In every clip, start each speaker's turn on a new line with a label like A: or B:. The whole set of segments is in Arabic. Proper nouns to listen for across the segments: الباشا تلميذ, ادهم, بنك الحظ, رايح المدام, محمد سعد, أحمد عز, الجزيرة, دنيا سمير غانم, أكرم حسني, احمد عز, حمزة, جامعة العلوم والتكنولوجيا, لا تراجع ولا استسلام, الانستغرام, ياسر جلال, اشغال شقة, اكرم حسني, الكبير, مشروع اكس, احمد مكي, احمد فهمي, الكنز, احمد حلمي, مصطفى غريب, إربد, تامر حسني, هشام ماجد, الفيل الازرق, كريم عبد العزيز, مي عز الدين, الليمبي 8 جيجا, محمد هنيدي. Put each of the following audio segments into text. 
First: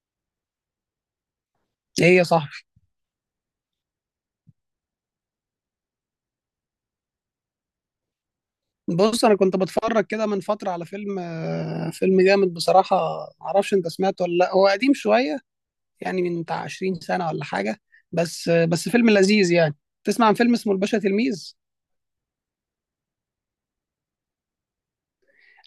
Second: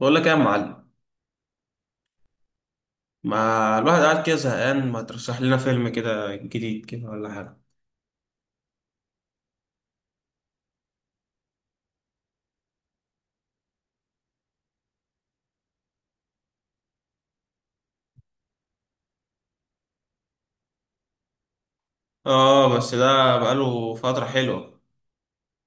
A: بقول لك ايه يا معلم؟
B: ايه يا صاحبي؟
A: ما الواحد قاعد كده زهقان، ما ترشح لنا فيلم كده جديد كده ولا حاجه؟
B: بص، انا كنت بتفرج كده من فتره على فيلم، فيلم جامد بصراحه. معرفش انت سمعته ولا لا، هو قديم شويه، يعني من بتاع 20 سنه ولا حاجه. بس فيلم لذيذ يعني. تسمع عن فيلم اسمه الباشا تلميذ؟
A: اه، بس ده بقاله فتره حلوه.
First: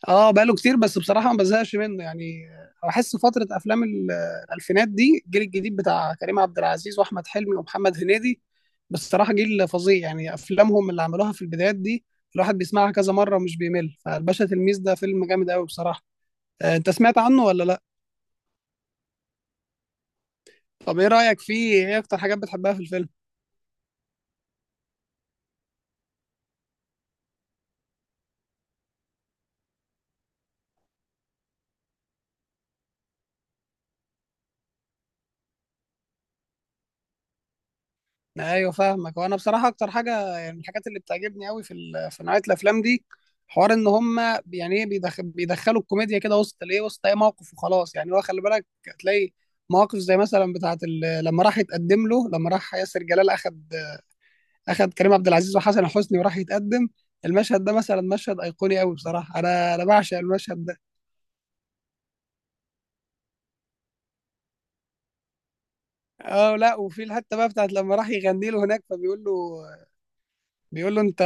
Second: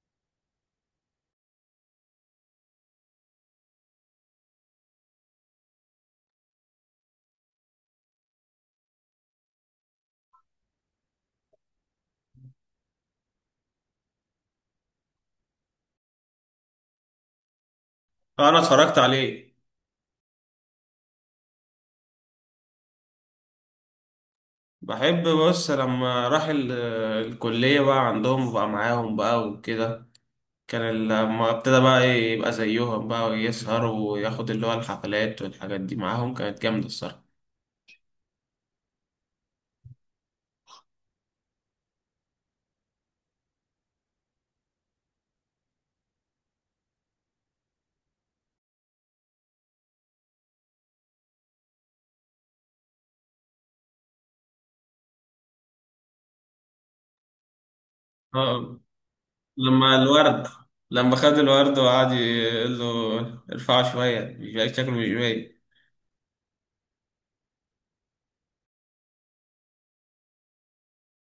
B: اه، بقاله كتير، بس بصراحه ما بزهقش منه يعني. بحس فتره افلام الالفينات دي، الجيل الجديد بتاع كريم عبد العزيز واحمد حلمي ومحمد هنيدي، بصراحه جيل فظيع، يعني افلامهم اللي عملوها في البدايات دي الواحد بيسمعها كذا مره ومش بيمل. فالباشا تلميذ ده فيلم جامد قوي بصراحه. انت سمعت عنه ولا لا؟
A: انا اتفرجت عليه.
B: طب ايه رأيك فيه؟ ايه اكتر حاجات بتحبها في الفيلم؟
A: بحب، بص لما راح الكليه بقى، عندهم بقى معاهم بقى وكده. كان لما ابتدى بقى إيه، يبقى زيهم بقى ويسهر وياخد اللي هو الحفلات والحاجات دي معاهم، كانت جامده الصراحه.
B: ايوه، فاهمك. وانا بصراحة اكتر حاجة يعني من الحاجات اللي بتعجبني قوي في في نوعية الافلام دي، حوار ان هم يعني ايه بيدخلوا الكوميديا كده وسط الايه وسط اي موقف وخلاص. يعني هو خلي بالك هتلاقي مواقف زي مثلا بتاعه لما راح ياسر جلال اخد، اخد كريم عبد العزيز وحسن حسني وراح يتقدم. المشهد ده مثلا مشهد
A: اه،
B: ايقوني قوي بصراحة، انا
A: لما
B: بعشق
A: الورد،
B: المشهد ده.
A: لما خد الورد وقعد يقول له ارفعه شويه، مش شكله مش باين.
B: اه لا، وفي الحته بقى بتاعت لما راح يغني له هناك، فبيقول له، بيقول له انت،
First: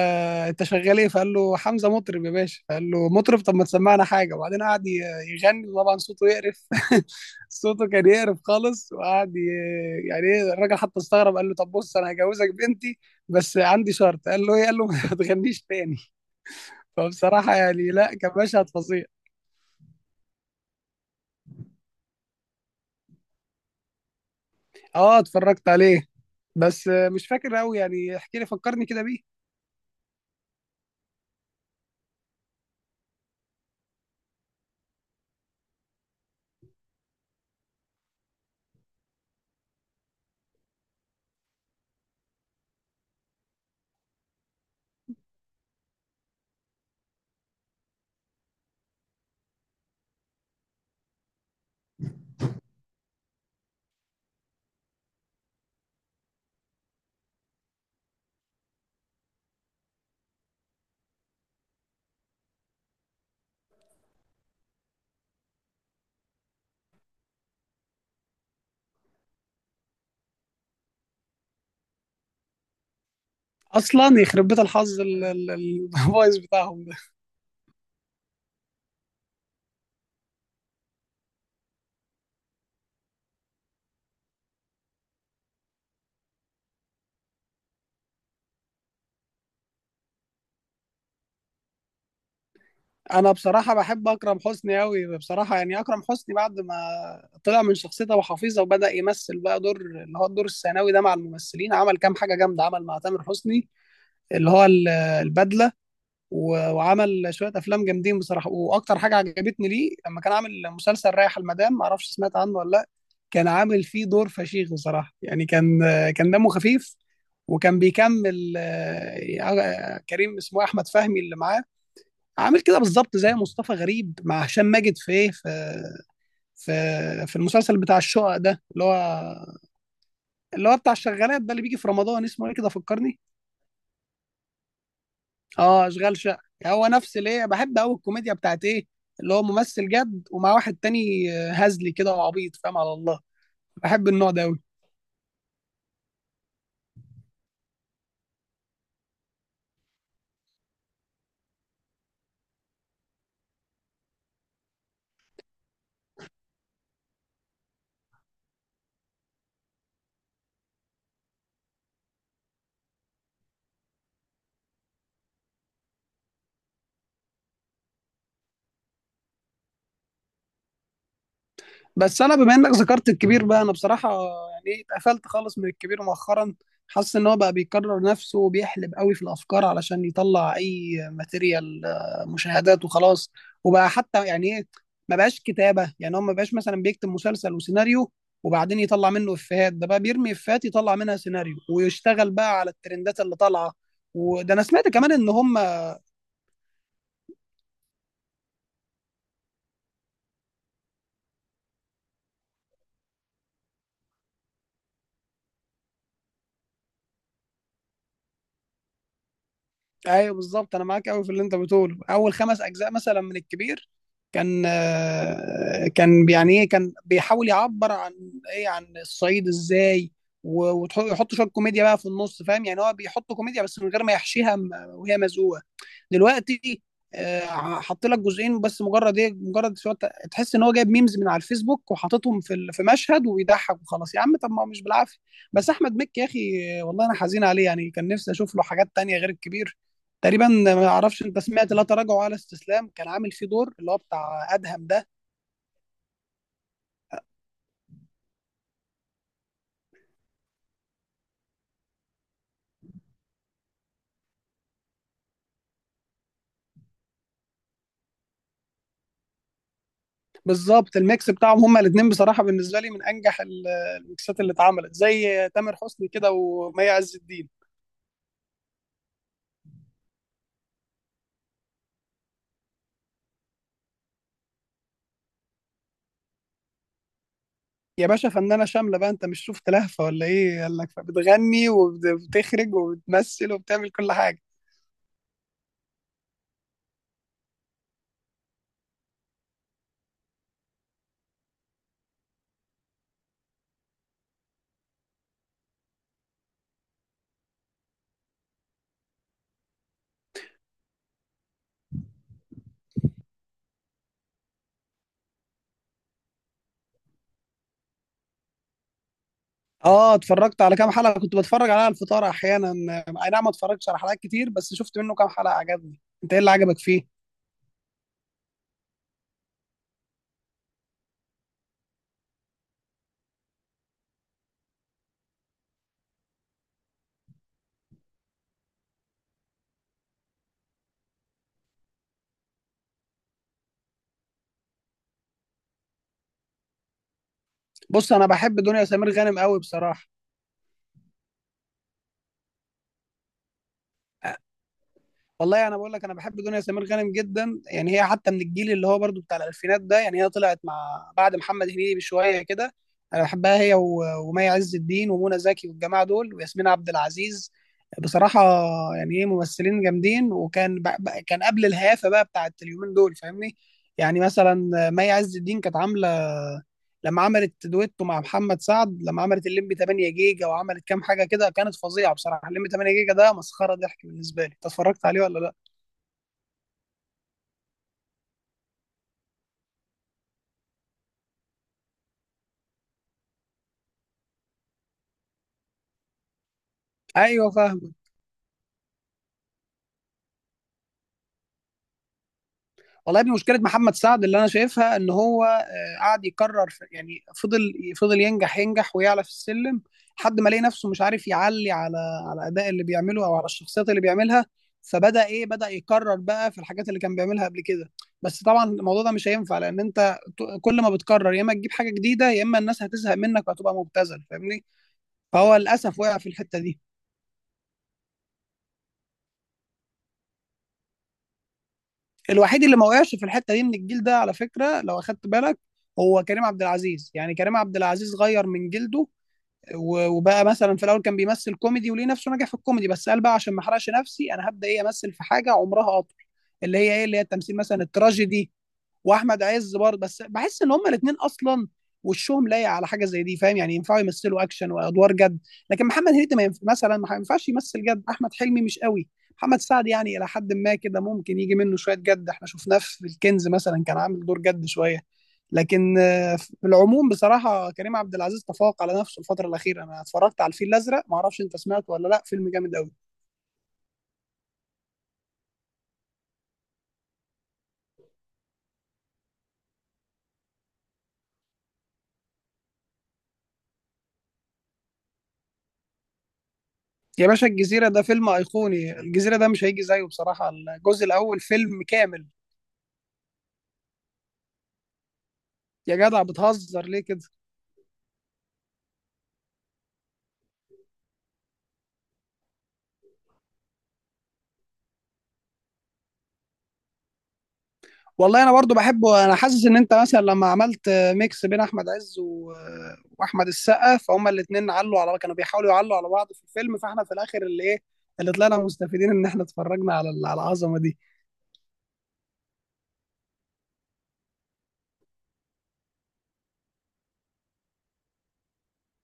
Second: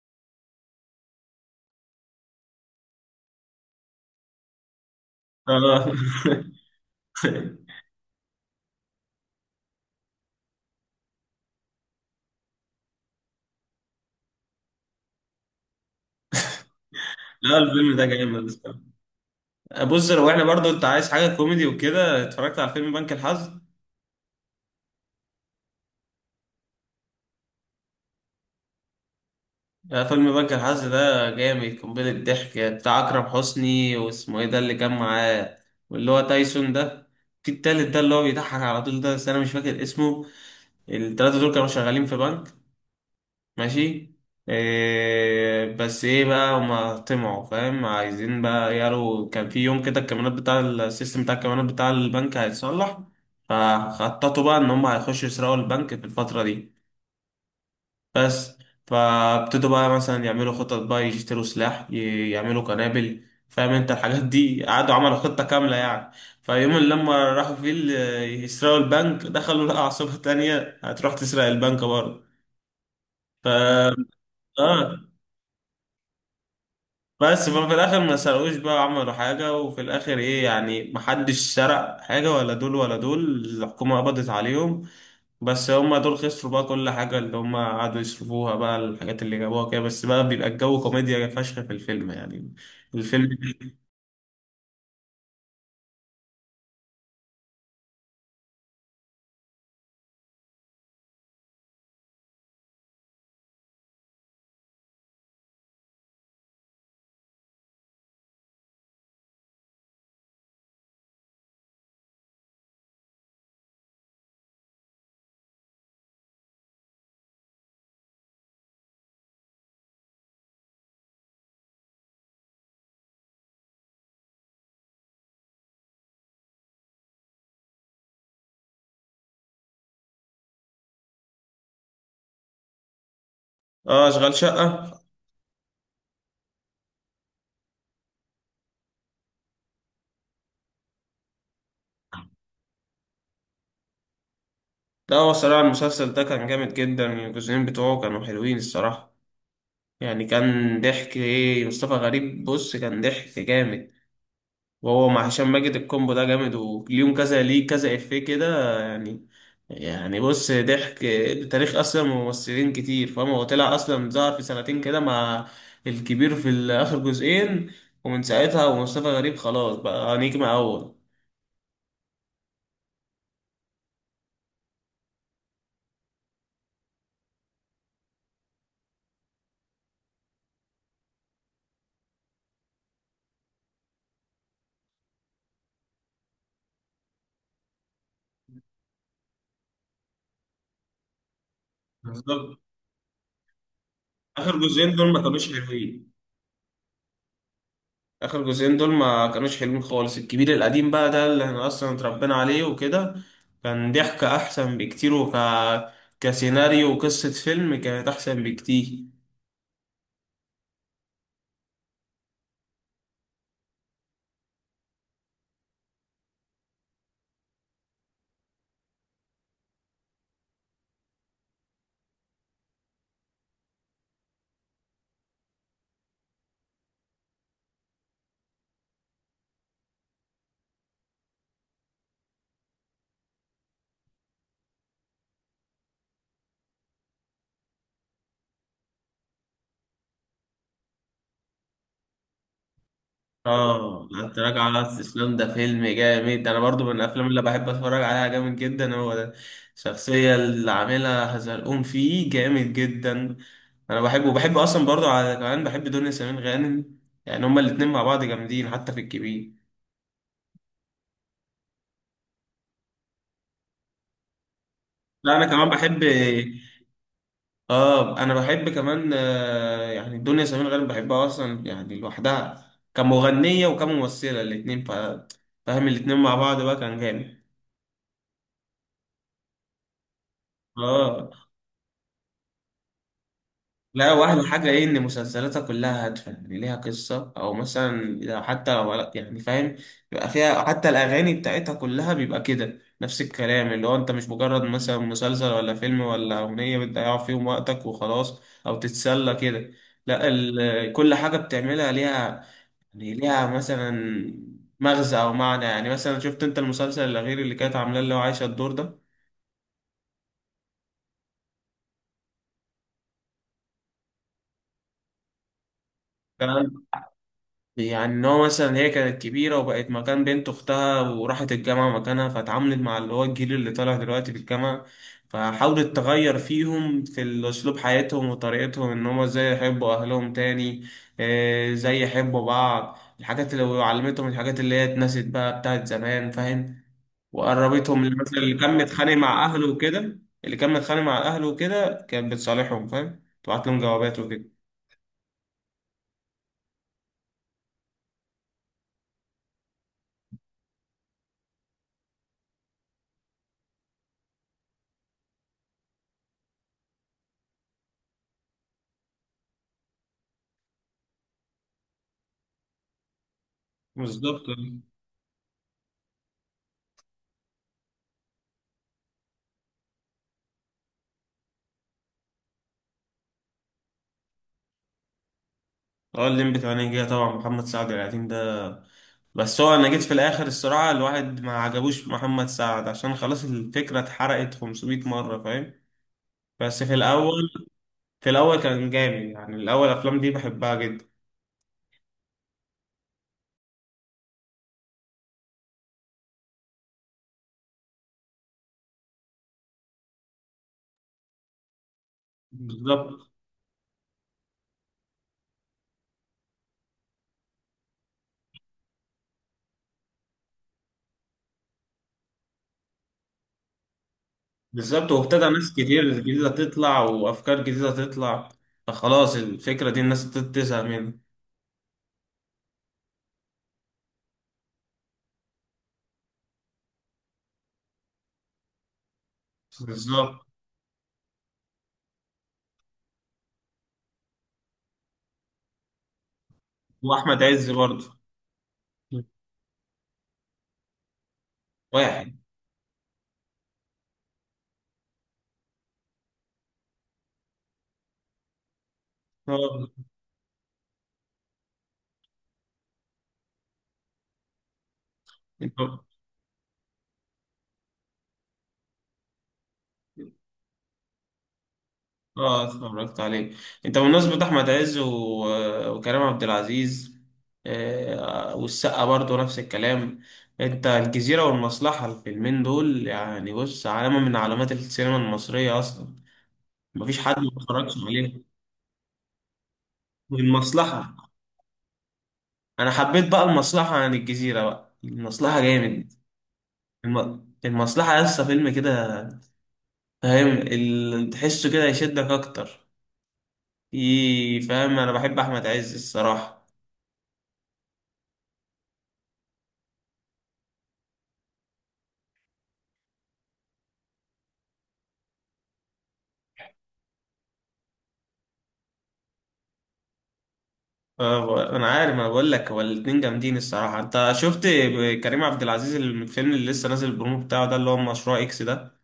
B: انت شغال ايه؟ فقال له: حمزه، مطرب يا باشا. فقال له: مطرب؟ طب ما تسمعنا حاجه. وبعدين قعد يغني،
A: اه.
B: وطبعا صوته يقرف صوته كان يقرف خالص، وقعد يعني ايه، الراجل حتى استغرب، قال له: طب بص، انا هجوزك بنتي بس عندي شرط. قال له: ايه؟ قال له ما تغنيش تاني. فبصراحه
A: لا،
B: يعني
A: الفيلم ده
B: لا، كان
A: جامد
B: مشهد
A: بصراحة.
B: فظيع.
A: بص، لو احنا برضو انت عايز حاجة كوميدي وكده، اتفرجت على فيلم بنك الحظ؟
B: اه، اتفرجت عليه، بس مش فاكر قوي يعني. احكي لي، فكرني كده بيه.
A: لا، فيلم بنك الحظ ده جامد، قنبلة ضحك، بتاع أكرم حسني واسمه ايه ده اللي كان معاه، واللي هو تايسون ده، في التالت ده اللي هو بيضحك على طول ده، بس انا مش فاكر اسمه. التلاتة دول كانوا شغالين في بنك، ماشي. إيه بس ايه بقى، هما طمعوا فاهم، عايزين بقى، يارو كان في يوم كده الكاميرات بتاع السيستم بتاع الكاميرات بتاع البنك هيتصلح، فخططوا بقى ان هما هيخشوا يسرقوا البنك في الفترة دي بس. فابتدوا بقى مثلا يعملوا خطط بقى، يشتروا سلاح، يعملوا قنابل، فاهم انت الحاجات دي، قعدوا عملوا خطة كاملة يعني. فيوم اللي لما راحوا فيه يسرقوا البنك، دخلوا لقوا عصابة تانية هتروح تسرق البنك برضه. ف
B: اصلا يخرب بيت الحظ
A: اه،
B: البايظ بتاعهم.
A: بس في الاخر ما سرقوش بقى، عملوا حاجه وفي الاخر ايه، يعني محدش سرق حاجه، ولا دول ولا دول الحكومه قبضت عليهم. بس هما دول خسروا بقى كل حاجه اللي هما قعدوا يصرفوها بقى، الحاجات اللي جابوها كده بس بقى، بيبقى الجو كوميديا فشخ في الفيلم يعني.
B: انا
A: الفيلم.
B: بصراحه بحب اكرم حسني قوي بصراحه. يعني اكرم حسني بعد ما طلع من شخصيته ابو حفيظه وبدا يمثل بقى دور اللي هو الدور الثانوي ده مع الممثلين، عمل كام حاجه جامده. عمل مع تامر حسني اللي هو البدله، وعمل شويه افلام جامدين بصراحه. واكتر حاجه عجبتني ليه لما كان عامل مسلسل رايح المدام، ما اعرفش سمعت عنه ولا لا. كان عامل فيه دور فشيخ بصراحه، يعني كان، كان دمه خفيف، وكان بيكمل كريم، اسمه احمد فهمي، اللي معاه. عامل كده بالظبط زي مصطفى غريب مع هشام ماجد في ايه، في في المسلسل بتاع الشقق ده، اللي هو اللي هو بتاع الشغالات ده اللي بيجي في رمضان. اسمه ايه كده، فكرني.
A: اه، اشغال شقه
B: اه، اشغال شقه. هو نفس ليه بحب قوي الكوميديا بتاعت ايه، اللي هو ممثل جد ومع واحد تاني هزلي كده وعبيط، فاهم على الله. بحب النوع ده قوي.
A: ده، هو الصراحه المسلسل ده كان جامد جدا، الجزئين بتوعه كانوا حلوين الصراحه. يعني كان ضحك، ايه مصطفى غريب، بص كان ضحك جامد، وهو مع هشام ماجد، الكومبو ده جامد، وليهم كذا ليه كذا افيه كده يعني. يعني بص ضحك، تاريخ اصلا ممثلين كتير فاهم، هو طلع اصلا ظهر في سنتين كده مع الكبير في اخر جزئين، ومن ساعتها ومصطفى غريب خلاص بقى نجم اول.
B: بس انا بما انك ذكرت الكبير بقى، انا بصراحه يعني اتقفلت خالص من الكبير مؤخرا. حاسس ان هو بقى بيكرر نفسه وبيحلب قوي في الافكار علشان يطلع اي ماتيريال، مشاهدات وخلاص. وبقى حتى يعني ايه، ما بقاش كتابه. يعني هو ما بقاش مثلا بيكتب مسلسل وسيناريو وبعدين يطلع منه افيهات. ده بقى بيرمي افيهات يطلع منها سيناريو، ويشتغل
A: بالظبط.
B: بقى على الترندات اللي طالعه. وده
A: اخر
B: انا سمعت
A: جزئين
B: كمان
A: دول ما
B: ان
A: كانوش
B: هم.
A: حلوين، اخر جزئين دول ما كانوش حلوين خالص. الكبير القديم بقى ده اللي احنا اصلا اتربينا عليه وكده، كان ضحكة احسن بكتير، كسيناريو وقصة فيلم كانت احسن بكتير.
B: ايوه، بالظبط، انا معاك قوي في اللي انت بتقوله. اول خمس اجزاء مثلا من الكبير كان، كان يعني ايه، بيحاول يعبر عن، عن الصعيد، ازاي ويحط شويه كوميديا بقى في النص، فاهم؟ يعني هو بيحط كوميديا بس من غير ما يحشيها وهي مزقوقه. دلوقتي حط لك جزئين بس مجرد ايه، مجرد تحس ان هو جايب ميمز من على الفيسبوك وحاططهم في في مشهد وبيضحك وخلاص. يا عم طب ما هو مش بالعافيه. بس احمد مكي يا اخي، والله انا حزين عليه، يعني كان نفسي اشوف له حاجات تانية غير الكبير. تقريبا، ما اعرفش انت سمعت لا تراجع ولا استسلام؟ كان عامل فيه دور اللي هو
A: اه، انت
B: بتاع
A: راجع على
B: ادهم ده.
A: الاستسلام ده فيلم جامد، انا برضو من الافلام اللي بحب اتفرج عليها جامد جدا هو ده. الشخصية اللي عاملها هزلقوم فيه جامد جدا. انا بحبه، وبحب اصلا برضو على كمان، بحب دنيا سمير غانم، يعني هما الاتنين مع بعض جامدين حتى في الكبير.
B: بالظبط، الميكس بتاعهم هما الاثنين بصراحه بالنسبه لي من انجح الميكسات اللي اتعملت،
A: لا، انا
B: زي
A: كمان
B: تامر
A: بحب،
B: حسني كده ومي عز الدين.
A: اه، انا بحب كمان، يعني دنيا سمير غانم بحبها اصلا، يعني لوحدها كمغنيه وكممثله الاثنين فاهم، الاثنين مع بعض بقى كان جامد.
B: يا باشا فنانة شاملة بقى، انت مش شفت لهفة ولا ايه؟ قال لك
A: اه.
B: بتغني وبتخرج وبتمثل وبتعمل كل
A: لا،
B: حاجة.
A: واحلى حاجه ايه، ان مسلسلاتها كلها هادفه، يعني ليها قصه، او مثلا لو حتى لو يعني فاهم، بيبقى فيها حتى الاغاني بتاعتها كلها بيبقى كده نفس الكلام، اللي هو انت مش مجرد مثلا مسلسل ولا فيلم ولا اغنيه بتضيع فيهم وقتك وخلاص، او تتسلى كده. لا، كل حاجه بتعملها ليها يعني، ليها مثلا مغزى او معنى. يعني مثلا شفت انت المسلسل الاخير اللي كانت عاملاه اللي هو عايشه الدور ده؟
B: اه، اتفرجت على كام حلقة، كنت بتفرج عليها على الفطار احيانا. اي نعم، ما اتفرجتش على حلقات كتير، بس شفت منه كام حلقة عجبني. انت ايه اللي
A: كان
B: عجبك فيه؟
A: يعني ان هو مثلا، هي كانت كبيره وبقت مكان بنت اختها وراحت الجامعه مكانها، فاتعاملت مع اللي هو الجيل اللي طالع دلوقتي في الجامعه، فحاولت تغير فيهم في اسلوب حياتهم وطريقتهم، ان هم ازاي يحبوا اهلهم تاني، ازاي يحبوا بعض، الحاجات اللي وعلمتهم الحاجات اللي هي اتنست بقى بتاعت زمان فاهم، وقربتهم،
B: بص
A: اللي
B: انا
A: مثلا
B: بحب
A: اللي كان
B: دنيا سمير
A: متخانق
B: غانم
A: مع
B: قوي
A: اهله
B: بصراحة.
A: وكده، اللي كان متخانق مع اهله وكده كانت بتصالحهم فاهم، تبعت لهم جوابات وكده.
B: والله انا بقول لك، انا بحب دنيا سمير غانم جدا، يعني هي حتى من الجيل اللي هو برضو بتاع الالفينات ده، يعني هي طلعت مع، بعد محمد هنيدي بشويه كده. انا بحبها هي ومي عز الدين ومنى زكي والجماعه دول وياسمين عبد العزيز بصراحه. يعني ايه، ممثلين جامدين، وكان كان قبل الهيافه بقى بتاعت اليومين دول، فاهمني؟ يعني
A: بالظبط.
B: مثلا مي عز الدين كانت عامله لما عملت دويتو مع محمد سعد، لما عملت الليمبي 8 جيجا وعملت كام حاجه كده كانت فظيعه بصراحه. الليمبي 8 جيجا ده مسخره ضحك بالنسبه لي. انت اتفرجت عليه ولا لا؟
A: اه، الليمبي 8 جيجا طبعا، محمد سعد القديم ده، بس هو انا جيت في الاخر الصراحه الواحد ما عجبوش محمد سعد، عشان خلاص الفكره اتحرقت 500 مره فاهم. بس في الاول،
B: ايوه فاهم.
A: كان جامد يعني، الاول الافلام دي بحبها جدا.
B: والله يا ابني، مشكله محمد سعد اللي انا شايفها ان هو قعد يكرر يعني فضل فضل ينجح، ينجح ويعلى في السلم، لحد ما لقى نفسه مش عارف يعلي على، على الاداء اللي بيعمله
A: بالظبط.
B: او على الشخصيات اللي بيعملها. فبدا ايه، بدا يكرر بقى في الحاجات اللي كان بيعملها قبل كده. بس طبعا الموضوع ده مش هينفع، لان انت كل ما بتكرر يا اما تجيب حاجه جديده يا اما الناس هتزهق منك وهتبقى مبتذل، فاهمني؟
A: بالظبط، وابتدى
B: فهو
A: ناس
B: للاسف
A: كتير
B: وقع في
A: جديده
B: الحته دي.
A: تطلع وافكار جديده تطلع، فخلاص الفكره دي الناس بتزهق منها.
B: الوحيد اللي ما وقعش في الحته دي من الجيل ده على فكره، لو اخدت بالك، هو كريم عبد العزيز. يعني كريم عبد العزيز غير من جلده،
A: بالظبط.
B: وبقى مثلا في الاول كان بيمثل كوميدي وليه نفسه نجح في الكوميدي، بس قال بقى عشان ما احرقش نفسي انا هبدا ايه، امثل في حاجه عمرها اطول، اللي هي
A: واحمد
B: التمثيل
A: عز
B: مثلا
A: برضه،
B: التراجيدي. واحمد عز برضه، بس بحس ان هما الاثنين اصلا
A: واحد.
B: وشهم لايق على حاجه زي دي، فاهم؟ يعني ينفعوا يمثلوا اكشن وادوار جد. لكن محمد هنيدي ما ينف... مثلا ما ينفعش يمثل جد. احمد حلمي مش قوي. محمد سعد
A: اه.
B: يعني الى حد ما كده ممكن يجي منه شويه جد، احنا شفناه في الكنز مثلا كان عامل دور جد شويه.
A: انت،
B: لكن في العموم بصراحه كريم عبد العزيز تفوق على نفسه الفتره الاخيره. انا اتفرجت على الفيل الازرق، ما اعرفش انت سمعته ولا لا، فيلم
A: اه
B: جامد قوي.
A: اتفرجت عليه. انت بمناسبة احمد عز و... وكريم عبد العزيز، والسقا برضه نفس الكلام، انت الجزيرة والمصلحة، الفيلمين دول يعني، بص علامة من علامات السينما المصرية اصلا، مفيش
B: يا
A: حد
B: باشا
A: ما
B: الجزيره
A: اتفرجش
B: ده فيلم
A: عليه.
B: ايقوني، الجزيره ده مش هيجي زيه بصراحه، الجزء
A: والمصلحة،
B: الاول فيلم كامل.
A: انا حبيت بقى المصلحة عن الجزيرة، بقى المصلحة
B: يا
A: جامد.
B: جدع بتهزر ليه كده؟
A: المصلحة لسه فيلم كده فاهم، تحسه كده يشدك اكتر، فاهم انا بحب احمد عز الصراحه.
B: والله انا برضو بحبه. انا حاسس ان انت مثلا لما عملت ميكس بين احمد عز واحمد السقا، فهما الاثنين علوا على، بيحاولوا يعلوا على بعض في الفيلم، فاحنا في الاخر اللي ايه، اللي طلعنا مستفيدين ان احنا اتفرجنا على على العظمه دي.
A: انا عارف، انا بقول لك هو الاتنين جامدين الصراحه. انت شفت كريم عبد العزيز الفيلم اللي لسه نازل البرومو بتاعه ده اللي هو مشروع اكس ده؟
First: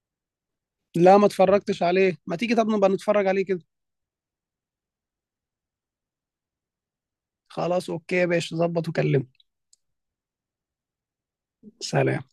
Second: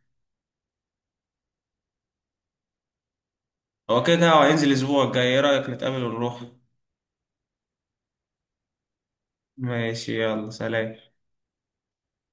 B: لا، ما اتفرجتش عليه. ما تيجي طب نبقى نتفرج عليه كده؟
A: هو كده كده هو هينزل الاسبوع الجاي، ايه رايك نتقابل ونروح؟
B: خلاص، اوكي يا باشا، ظبط وكلمني.
A: ماشي، يلا سلام.
B: سلام.